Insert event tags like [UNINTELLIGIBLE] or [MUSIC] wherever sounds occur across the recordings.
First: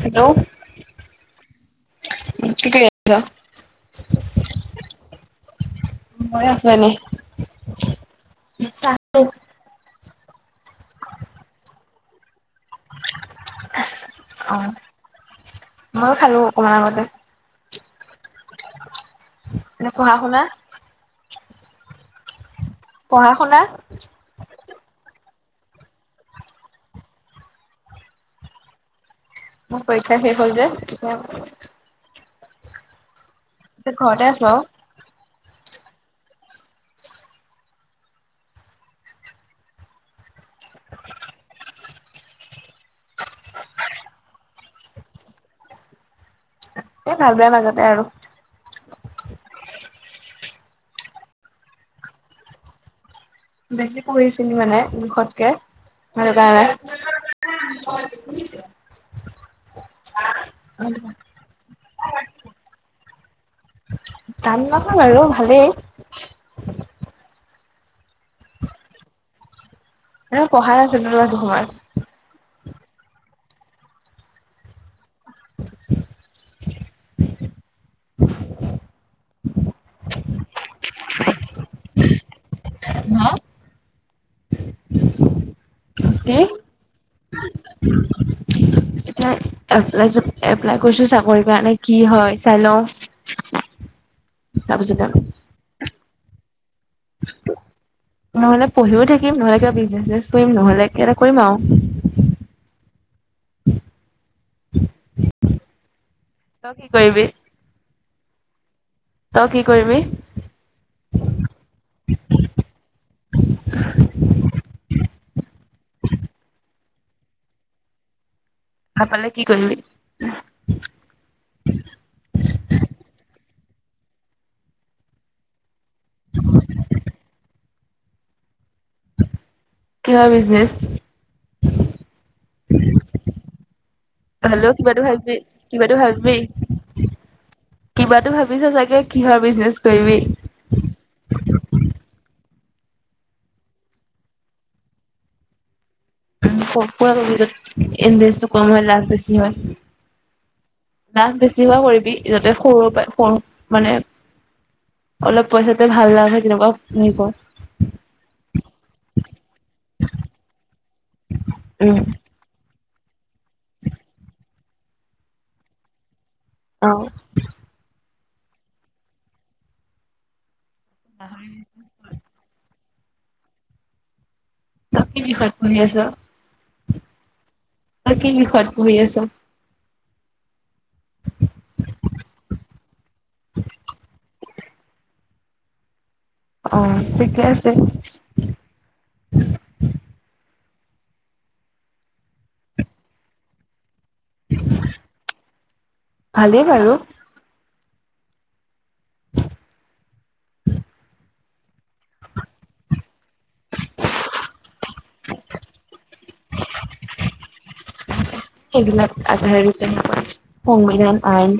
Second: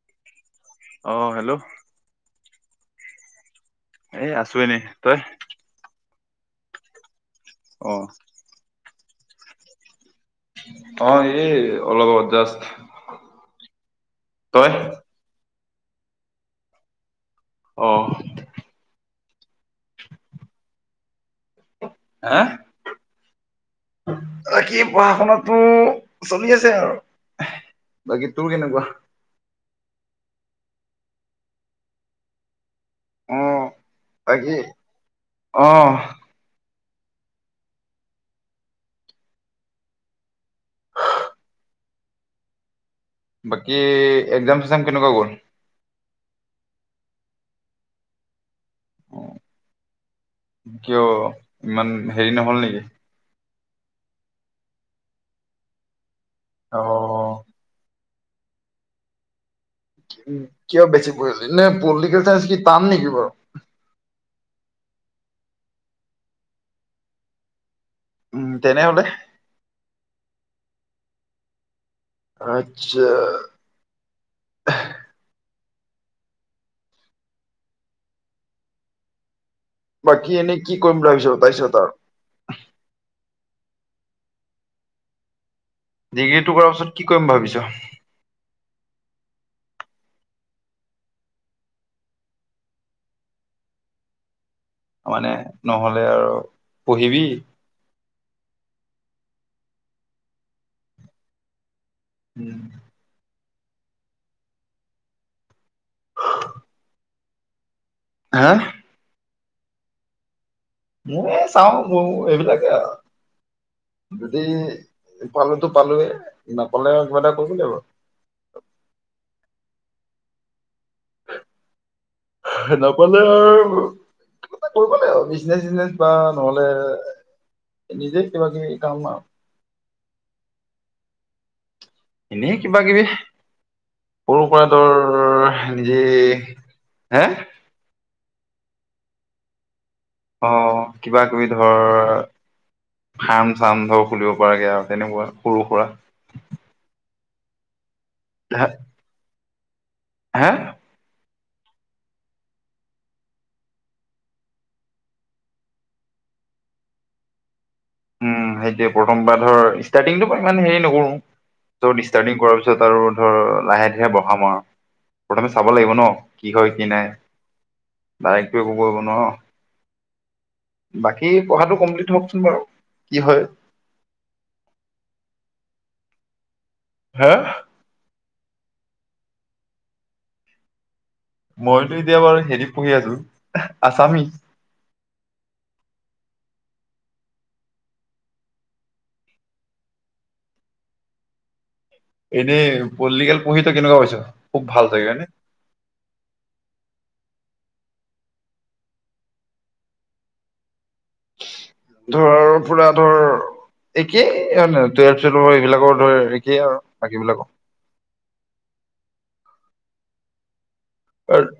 Hello? অঁ, hello? কি কৰি আ? [UNINTELLIGIBLE] এ আছোঁ এনে, তই? মই আছোঁ এনে। অঁ। [UNINTELLIGIBLE] অঁ এই অলপ আগত জাষ্ট। তই অঁ, ময়ো খালোঁ অকমান আগতে। অ'। এনে পঢ়া - শুনা? হা? পঢ়া শুনা? বাকী পঢ়া শুনাটো চলি আছে আৰু বাকী তোৰ কেনেকুৱা? মোৰ পৰীক্ষা শেষ হ'ল যে তেতিয়া অ ঘৰতে আছো বাকী আৰু অহ। [INAUDIBLE] বাকী একজাম চেকজাম কেনেকুৱা গ'ল? এ ভাল বেয়াৰ মাজতে আৰু। কিয় ইমান হেৰি নহল নেকি? বেছি পঢ়িছিলি মানে দুখতকে সেই [UNINTELLIGIBLE] অ। [UNINTELLIGIBLE] উ কিয় বেছি পঢ়িলি নে পলিটিকেল চাইনস কি টান নেকি বাৰু? টান নহয় বাৰু ভালেই। উম তেনেহলে? এ পঢ়াই আছা [UNINTELLIGIBLE] আচ্ছা। বাকী এনেই কি কৰিম বুলি ভাবিছো তাৰপিছত আৰু? কি ডিগ্ৰীটো কৰাৰ পিছত কি কৰিম ভাবিছ? এতিয়া এপ্লাই চেপ, এপ্লাই কৰিছো চাকৰি কাৰণে কি হয় চাই লও। তাৰপিছত মানে নহলে আৰু পঢ়িবি। নহলে পঢ়িও থাকিম, নহলে কিবা বিজনেচ চিজনেছ কৰিম, নহলে কিবা এটা কৰিম আৰু। উম। তই কি কৰিবি? হা! আৰু কি কৰিবি? মইও চাও বও এইবিলাকে আৰু। যদি ইফালেটো পালোৱে, নাপালে কিবা এটা কৰিব লাগিব আৰু। নাপালে কি কৰিবি? নাপালে আৰু, কিবা এটা কৰিব লাগিব আৰু। বিজনেচ চিজনেচ বা নহ'লে নিজে কিবা-কিবি কাম আৰু। কিহৰ বিজনেছ? এনে কিবা-কিবি। সৰু সুৰা হ'লেও কিবাটো ভাবিবি, ধৰ কিবাটো ভাবিবি। নিজেই, হে! কিবাটো ভাবিছা চাগে, কিহৰ বিজনেচ কৰিবি। অ'। কিবা-কিবি ধৰ, ফাৰ্ম-চাৰ্ম ধৰ খুলিব পৰাকে আৰু তেনেকুৱা, সৰু-সুৰা। উম, [INAUDIBLE] ইনফেচ কম হয়, লাভ বেছি হয়। হে? লাভ বেছি হোৱা কৰিবি, যাতে সৰু পৰা সৰু মানে অলপ পইচাতে ভাল লাভ হয়, তেনেকুৱা হেৰি কৰ। উম, সেইটোয়ে প্ৰথম বাৰ ধৰ ষ্টাৰ্টিংটো বৰ্তমান হেৰি নকৰোঁ, উম, ত' ষ্টাৰ্টিং কৰা পিছত পিছত আৰু ধৰ, লাহে ধূৰে বঢ়াম আৰু। প্ৰথমে চাব লাগিব ন। কি হয়, কি অ'। নাই, ডাইৰেক্টটো একো কৰিব নোৱাৰ। বাকী পঢ়াটো কমপ্লিট হওঁকচোন বাৰু, কি হয়। তই কি বিষয়ে পঢ়ি আছ। হেহ আৰু, কি বিষয় ত পঢ়ি আছ। মইতো এতিয়া বাৰু, হেৰিত পঢ়ি আছো আছামি। অ', ঠিকে আছে। এনেই পল্টিকেল পঢ়ি তই কেনেকুৱা পাইছ, খুব ভাল চাগে হয় নে। ভালেই বাৰু। ধৰ, পুৰা ধৰ। একেই এ টুৱেলভ-চুৱেভৰ পোৰা, এইবিলাকৰ ধৰ একেই আৰু বাকী বিলাকৰ। সেইবিলাক আজাৰী তেনে সংবিধান। কাৰণ আইন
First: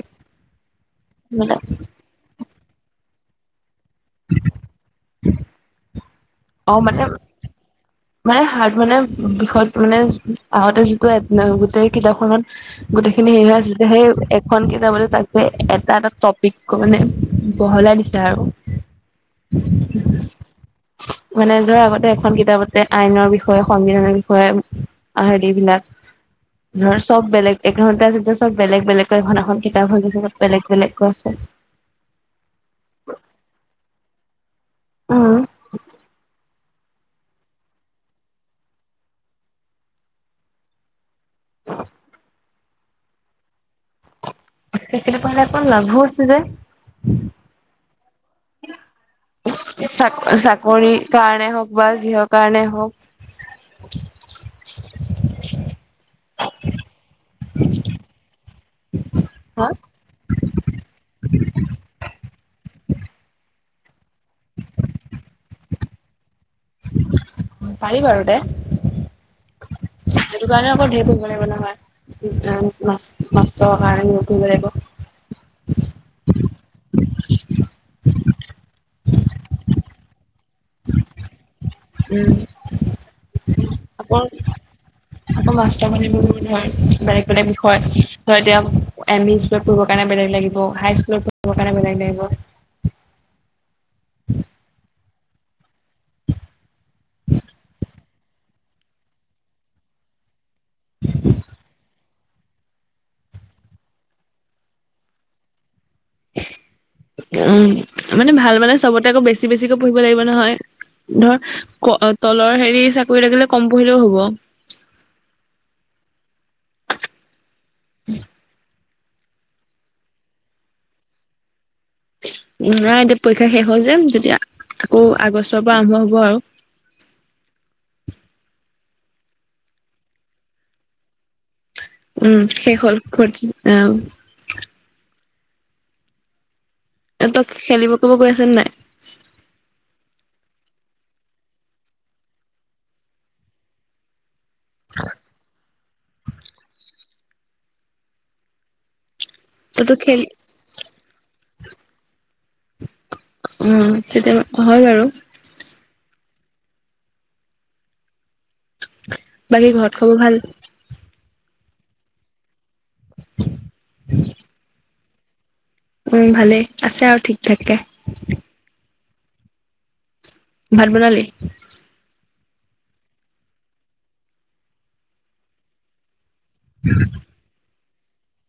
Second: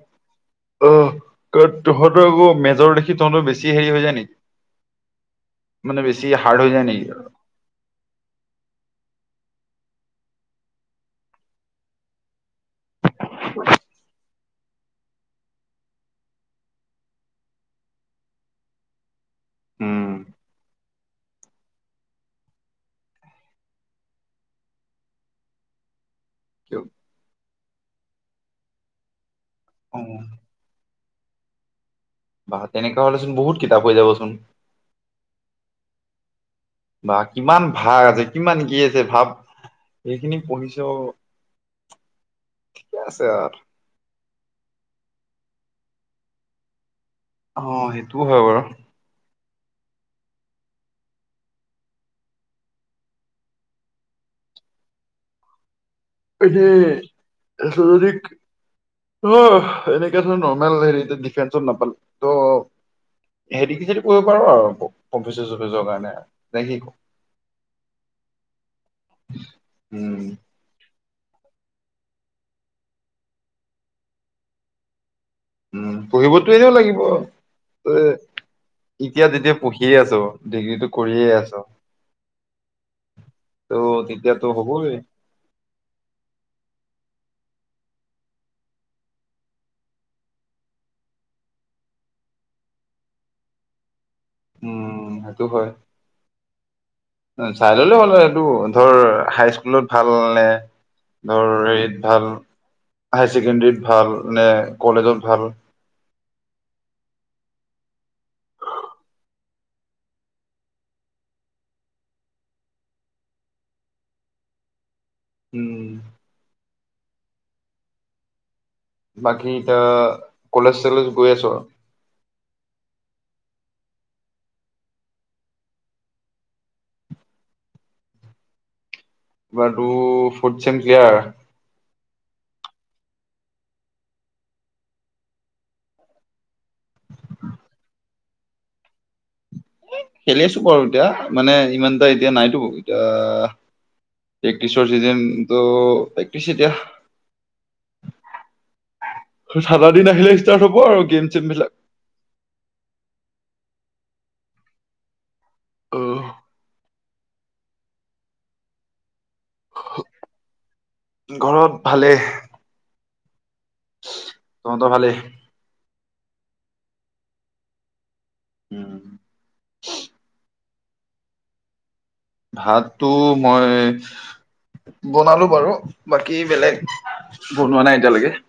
অ', এইবিলাক। কাৰণ তহঁতৰ আকৌ মেজৰ দেখি, তহঁতৰ বেছি বেছি হেৰি হৈ যায় নেকি, মানে বেছি হাৰ্ড হৈ অ', যায় মানে নেকি মানে হাৰ্ড মানে, বিষয় মানে আগতে শিকোৱা একো নাই, গোটেই কিতাপখনত গোটেইখিনি হেৰি হৈ আছিল যে, সেই এখন কিতাপতে তাকে এটা এটা টপিক কৈ মানে বহলাই দিছে আৰু। উম। মানে ধৰা আগতে এখন কিতাপতে, আইনৰ বিষয়ে সংবিধানৰ বিষয়ে আ হেৰি বিলাক উম ধৰ চব বেলেগ, এঘন্টা যেতিয়া চব, বেলেগ বেলেগ তই এখন এখন কিতাপ হৈ অ গৈছে য'ত বেলেগ, বেলেগকৈ আছে। বাহ, তেনেকৈ হ'লেচোন বহুত কিতাপ হৈ যাবচোন। উম। বা কিমান ভাগ আছে, কিমান কি আছে ভাৱ। যিখিনি পঢ়িছ [INAUDIBLE] ঠিকে আছে আৰু। সেইখিনি পঢ়িলে দেখোন লাভো আছে যে। অ, সেইটোও হয় বাৰু। চা, চাকৰি কাৰণে হওক, বা যিহৰ কাৰণে হওক। [UNINTELLIGIBLE] [UNINTELLIGIBLE] নৰ্মেল হেৰি হা [UNINTELLIGIBLE] ডিফেন্সত নাপালো ত' [UNINTELLIGIBLE] কৰিব পাৰ আৰু প প্ৰফেচৰ চফেচৰ কাৰণে নে কি ক! পাৰি বাৰু দে। সেইটো উম কাৰণে আকৌ ধেৰ পঢ়িব লাগিব নহয়, ইণ্টাৰ্ণ, মাষ্টাৰ্ছ কাৰণেও পঢ়িব লাগিব। উম, পঢ়িবতো এনেও লাগিব। এ এতিয়া যেতিয়া পঢ়িয়ে আছ, ডিগ্ৰীটো কৰিয়ে আছ। উম, [UNINTELLIGIBLE] ত' তেতিয়াতো হ'বই আকৌ মাষ্টাৰ [UNINTELLIGIBLE] বেলেগ বেলেগ বিষয় ধৰ এতিয়া এম, ই লত পঢ়িব কাৰণে বেলেগ লাগিব, হাই স্কুলত পঢ়িব কাৰণে বেলেগ লাগিব। [INAUDIBLE] উম, সেইটো হয়। চাই ললে হ'ল হয়, সেইটো ধৰ হাই স্কুলত ভাল নে ধৰ হেৰিত ভাল হাই ছেকেণ্ডৰীত ভাল নে কলেজত ভাল। উম, মানে ভাল মানে চবতে আকৌ বেছি বেছিকৈ পঢ়িব লাগিব নহয়। ধৰ ক, তলৰ হেৰি চাকৰি লাগিলে কম পঢ়িলেও হ'ব। উম। [INAUDIBLE] বাকী এতিয়া কলেজ চলেজ গৈ আছ? নাই এতিয়া পৰীক্ষা শেষ হ'ল যে যেতিয়া আকৌ আগষ্টৰ পৰা আৰম্ভ হ'ব আৰু। আৰু ফৰ্থ ছেম ক্লিয়াৰ? উম শেষ হ'ল ফৰ্থ আহ এ তই খেলিব কৰিব গৈ আছ নে নাই খেলি আছোঁ বাৰু এতিয়া মানে ইমান এটা এতিয়া নাইতো। এতিয়া প্ৰেক্টিচৰ ছিজন ত' প্ৰেক্টিচে এতিয়া ঠাণ্ডা তইতো দিন খেলি আহিলে ষ্টাৰ্ট হ'ব আৰু গেম চেমবিলাক। উম কেতিয়াবা হয় বাৰু অহ বাকী ঘৰত খবৰ ভাল? ঘৰত ভালেই। [INAUDIBLE] তহঁতৰ ভালেই? উম ভালেই। আছে আৰু ঠিক থাক কে। [INAUDIBLE] ভাত বনালি? ভাতটো মই বনালো বাৰু বাকী বেলেগ বনোৱা নাই এতিয়ালৈকে।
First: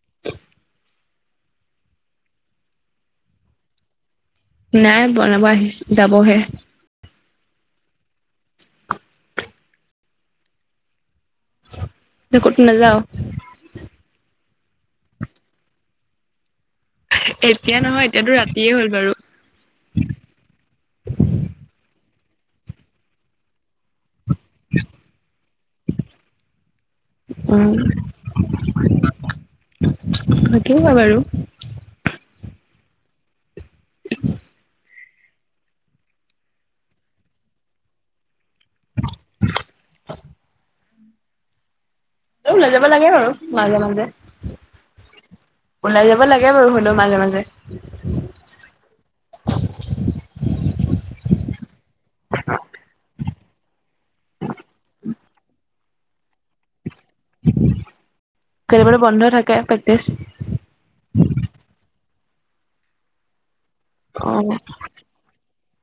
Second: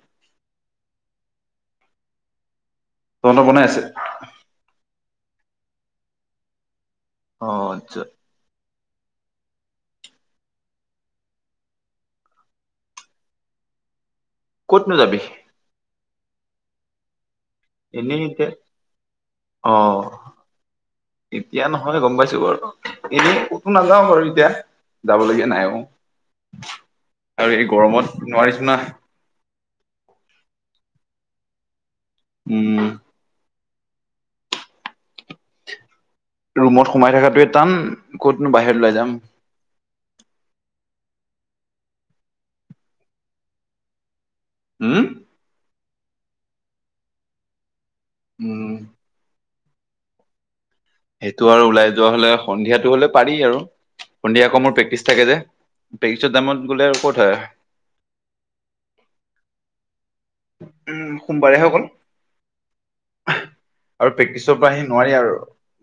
তহঁতৰ বনাই আছে? নাই বনাব আহি, যাবহে। অ আচ্ছা তই ক'তো নাযাও। ক'তনো যাবি এতিয়া নহয় এনেই এতিয়াতো এতিয়া ৰাতিয়ে হ'ল বাৰু অ এতিয়া নহয় গম পাইছো বাৰু এনে কতো নাযাও বাৰু এতিয়া যাবলগীয়া নাই অ আৰু এই উম গৰমত নোৱাৰিছো না সেইটো হয় বাৰু উম ৰুমত সোমাই থকাটোৱে টান ক'তনো বাহিৰত ওলাই যাম [UNINTELLIGIBLE] তেওঁ ওলাই যাব লাগে বাৰু মাজে মাজে হম ওলাই যাব লাগে বাৰু হ'লেও মাজে মাজে উম সেইটো আৰু ওলাই যোৱা হলে সন্ধিয়াটো হলে পাৰি আৰু সন্ধিয়া আকৌ মোৰ প্ৰেকটিছ থাকে যে প্ৰেকটিচৰ টাইমত গ'লে আৰু হয় কেতিয়া বা টো বন্ধ থাকে প্ৰেক্টিচ উম সোমবাৰে হৈ অকল আৰু অ প্ৰেক্টিছৰ পৰা আহিম নোৱাৰি আৰু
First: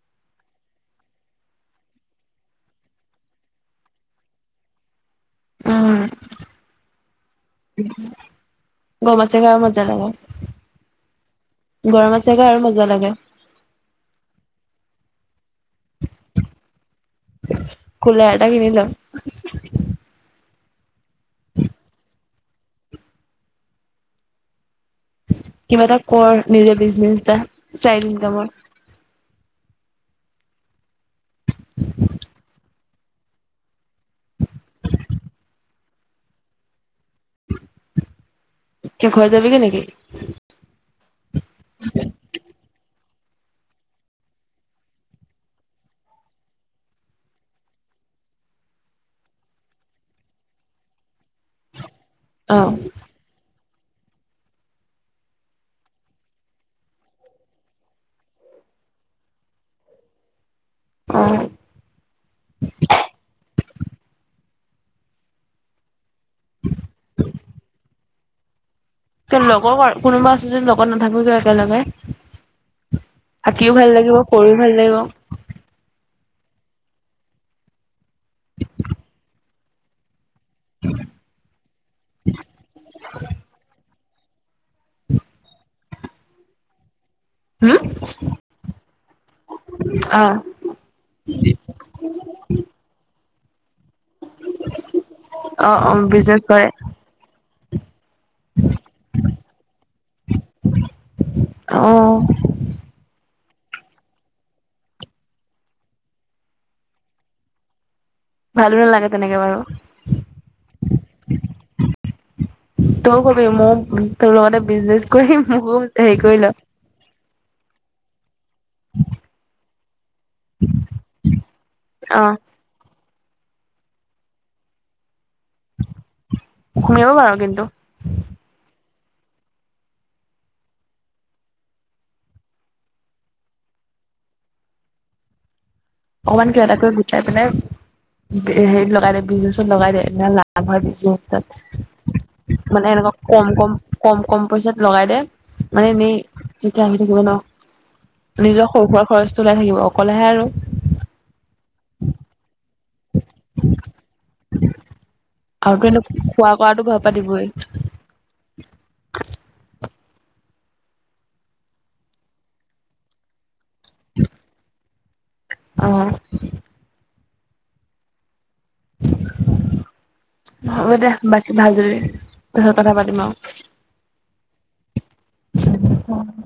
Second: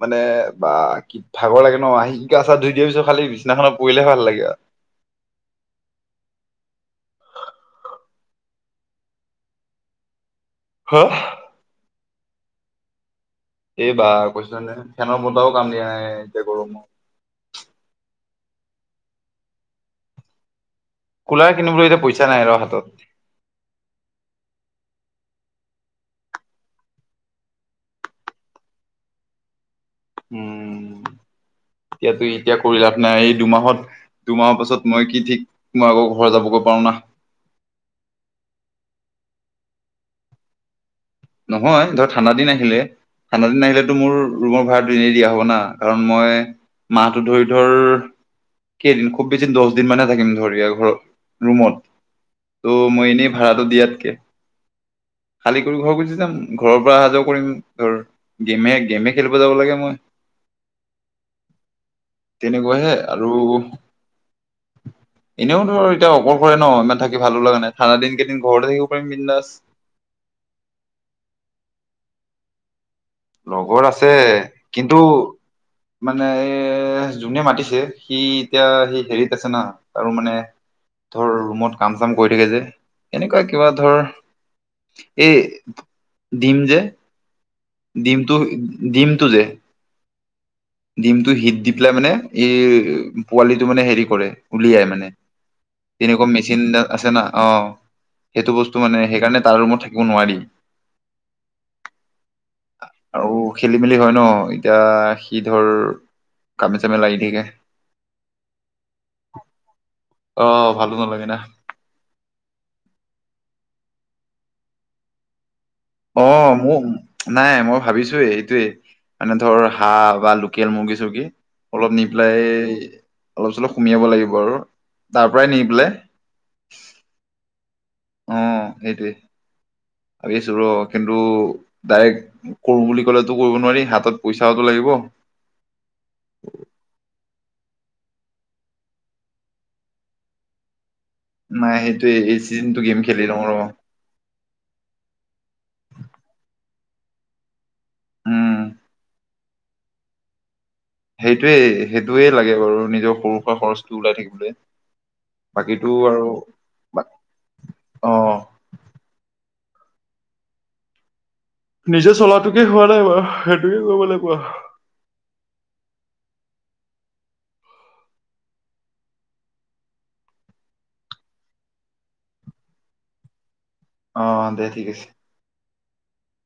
মানে বা কি ভাগৰ লাগে ন আহি গা চা ধুইখালি বিচনাখনত খালি পৰিলেহে ভাল লাগে আৰু উম গৰমত আছে আৰু মজা লাগে হা গৰমত চেগা আৰু মজা লাগে এই বা কৈছ নে ফেনৰ বতাহও কাম দিয়া নাই এই গৰমত কোলাৰ এটা কিনি লও কুলাৰ কিনিবলৈ এতিয়া পইচা নাই ৰ হাতত কিবা এটা কৰ নিজে বিজনেচ এটা চাইড ইনকামৰ উম, এতিয়াটো এতিয়া কৈ লাভ নাই, এই দুমাহত, দুমাহৰ পাছত মই কি ঠিক মই আকৌ ঘৰ যাবগৈ পাৰোঁ নাহ। কিয় ঘৰত যাবিগে নেকি? নহয়, ধৰ ঠাণ্ডা দিন আহিলে। ঠাণ্ডা দিন আহিলেতো মোৰ ৰুমৰ ভাড়াটো এনেই দিয়া হ'ব না, কাৰণ মই মাহটো ধৰি ধৰ কেইদিন? খুব বেছি দছ দিন মানেহে থাকিম ধৰ ইয়াৰ ঘৰত ৰুমত। অ তো' মই এনেই ভাড়াটো দিয়াতকে, খালী কৰি ঘৰ গুছি যাম, ঘৰৰ পৰা অহা যোৱা কৰিম। ধৰ, গেমে গেমে খেলিব যাব লাগে মই। অ', তেনেকুৱাহে আৰু এনেও ধৰ এতিয়া অকলশৰে ন? ইমান থাকি ভালো লগা নাই, ঠাণ্ডা দিন কেইদিন ঘৰতে থাকিব পাৰিম কিয়? বিন্দাছ লগৰ কা কোনোবা আছে যদি লগত নাথাক যে একেলগে? থাকিও লগৰ ভাল আছে লাগিব, কৰিও ভাল কিন্তু লাগিব। মানে, এহ জোনে মাতিছে, সি এতিয়া সি হেৰিত আছে না, আৰু মানে ধৰ ৰুমত কাম চাম কৰি থাকে যে, এনেকুৱা কিবা ধৰ এই ডিম যে হুম, ডিমটোহ ডিমটো যে, অ', ডিমটো হিট দি পেলাই মানে এই পোৱালিটো মানে হেৰি কৰে, উলিয়াই মানে অ', অ', তেনেকুৱা বিজনেচ মেচিন কৰে। এটা আছে না, অ, সেইটো বস্তু মানে সেইকাৰণে তাৰ ৰুমত থাকিব নোৱাৰি। অ', আৰু খেলি-মেলি হয় ন? এতিয়া, সি ধৰ কামে চামে লাগি থাকে। ভালো নেলাগে তেনেকে বাৰু। অ'ভালো নালাগে না। তয়ো কবি, মোক তোৰ লগতে বিজনেচ কৰিম মোকো, হেৰি কৰি ল। অ'মোক নাই মই ভাবিছোঁয়েই, সেটোৱেই। মানে ধৰ হাঁহ বা লোক। কেল মুৰ্গি চুৰ্গি অলপ নি অ', পেলাই অলপ চলপ সুমিয়াব লাগিব আৰু তাৰ পৰাই নি পেলাই। সুমিয়াব পাৰা কিন্তু, অ'সেটোৱেই, ভাবি আছোঁ ৰ' কিন্তু ডাইৰেক্ট কৰোঁ বুলি ক'লেতো কৰিব নোৱাৰি, হাতত পইচাওটো লাগিব। অকমান কিবা এটা কৰি গুটাই পেলাই, এ, হেৰিত লগাই দে, বিজনেচত লগাই দে এনে লাভ হয় পিছত। তাত নাই সেইটোৱে এই চিজনটো মানে গেম এনেকুৱা খেলি লওঁ কম ৰ কম, কম কম পইচাত লগাই দে, মানে এনেই যেতিয়া আহি থাকিব ন। উম নিজৰ সৰু সুৰা খৰচটো ওলাই থাকিব। অকলেহে আৰু সেইটোৱেই, সেইটোৱে লাগে বাৰু নিজ নিজৰ সৰু সুৰা খৰচটো ওলাই থাকিবলে। আৰুতো বাকীটো এনে আৰু খোৱা কৰাটো ঘৰৰ বা, পৰা দিবই। অ'। নিজে চলাটোকে হোৱা নাই বাৰু, সেইটোকে কৰিব লাগিব আৰু অ। [INAUDIBLE] হ'ব দে বাকী ভাল যদি, পিছত কথা পাতিম আৰু অ', দে ঠিক আছে। উম।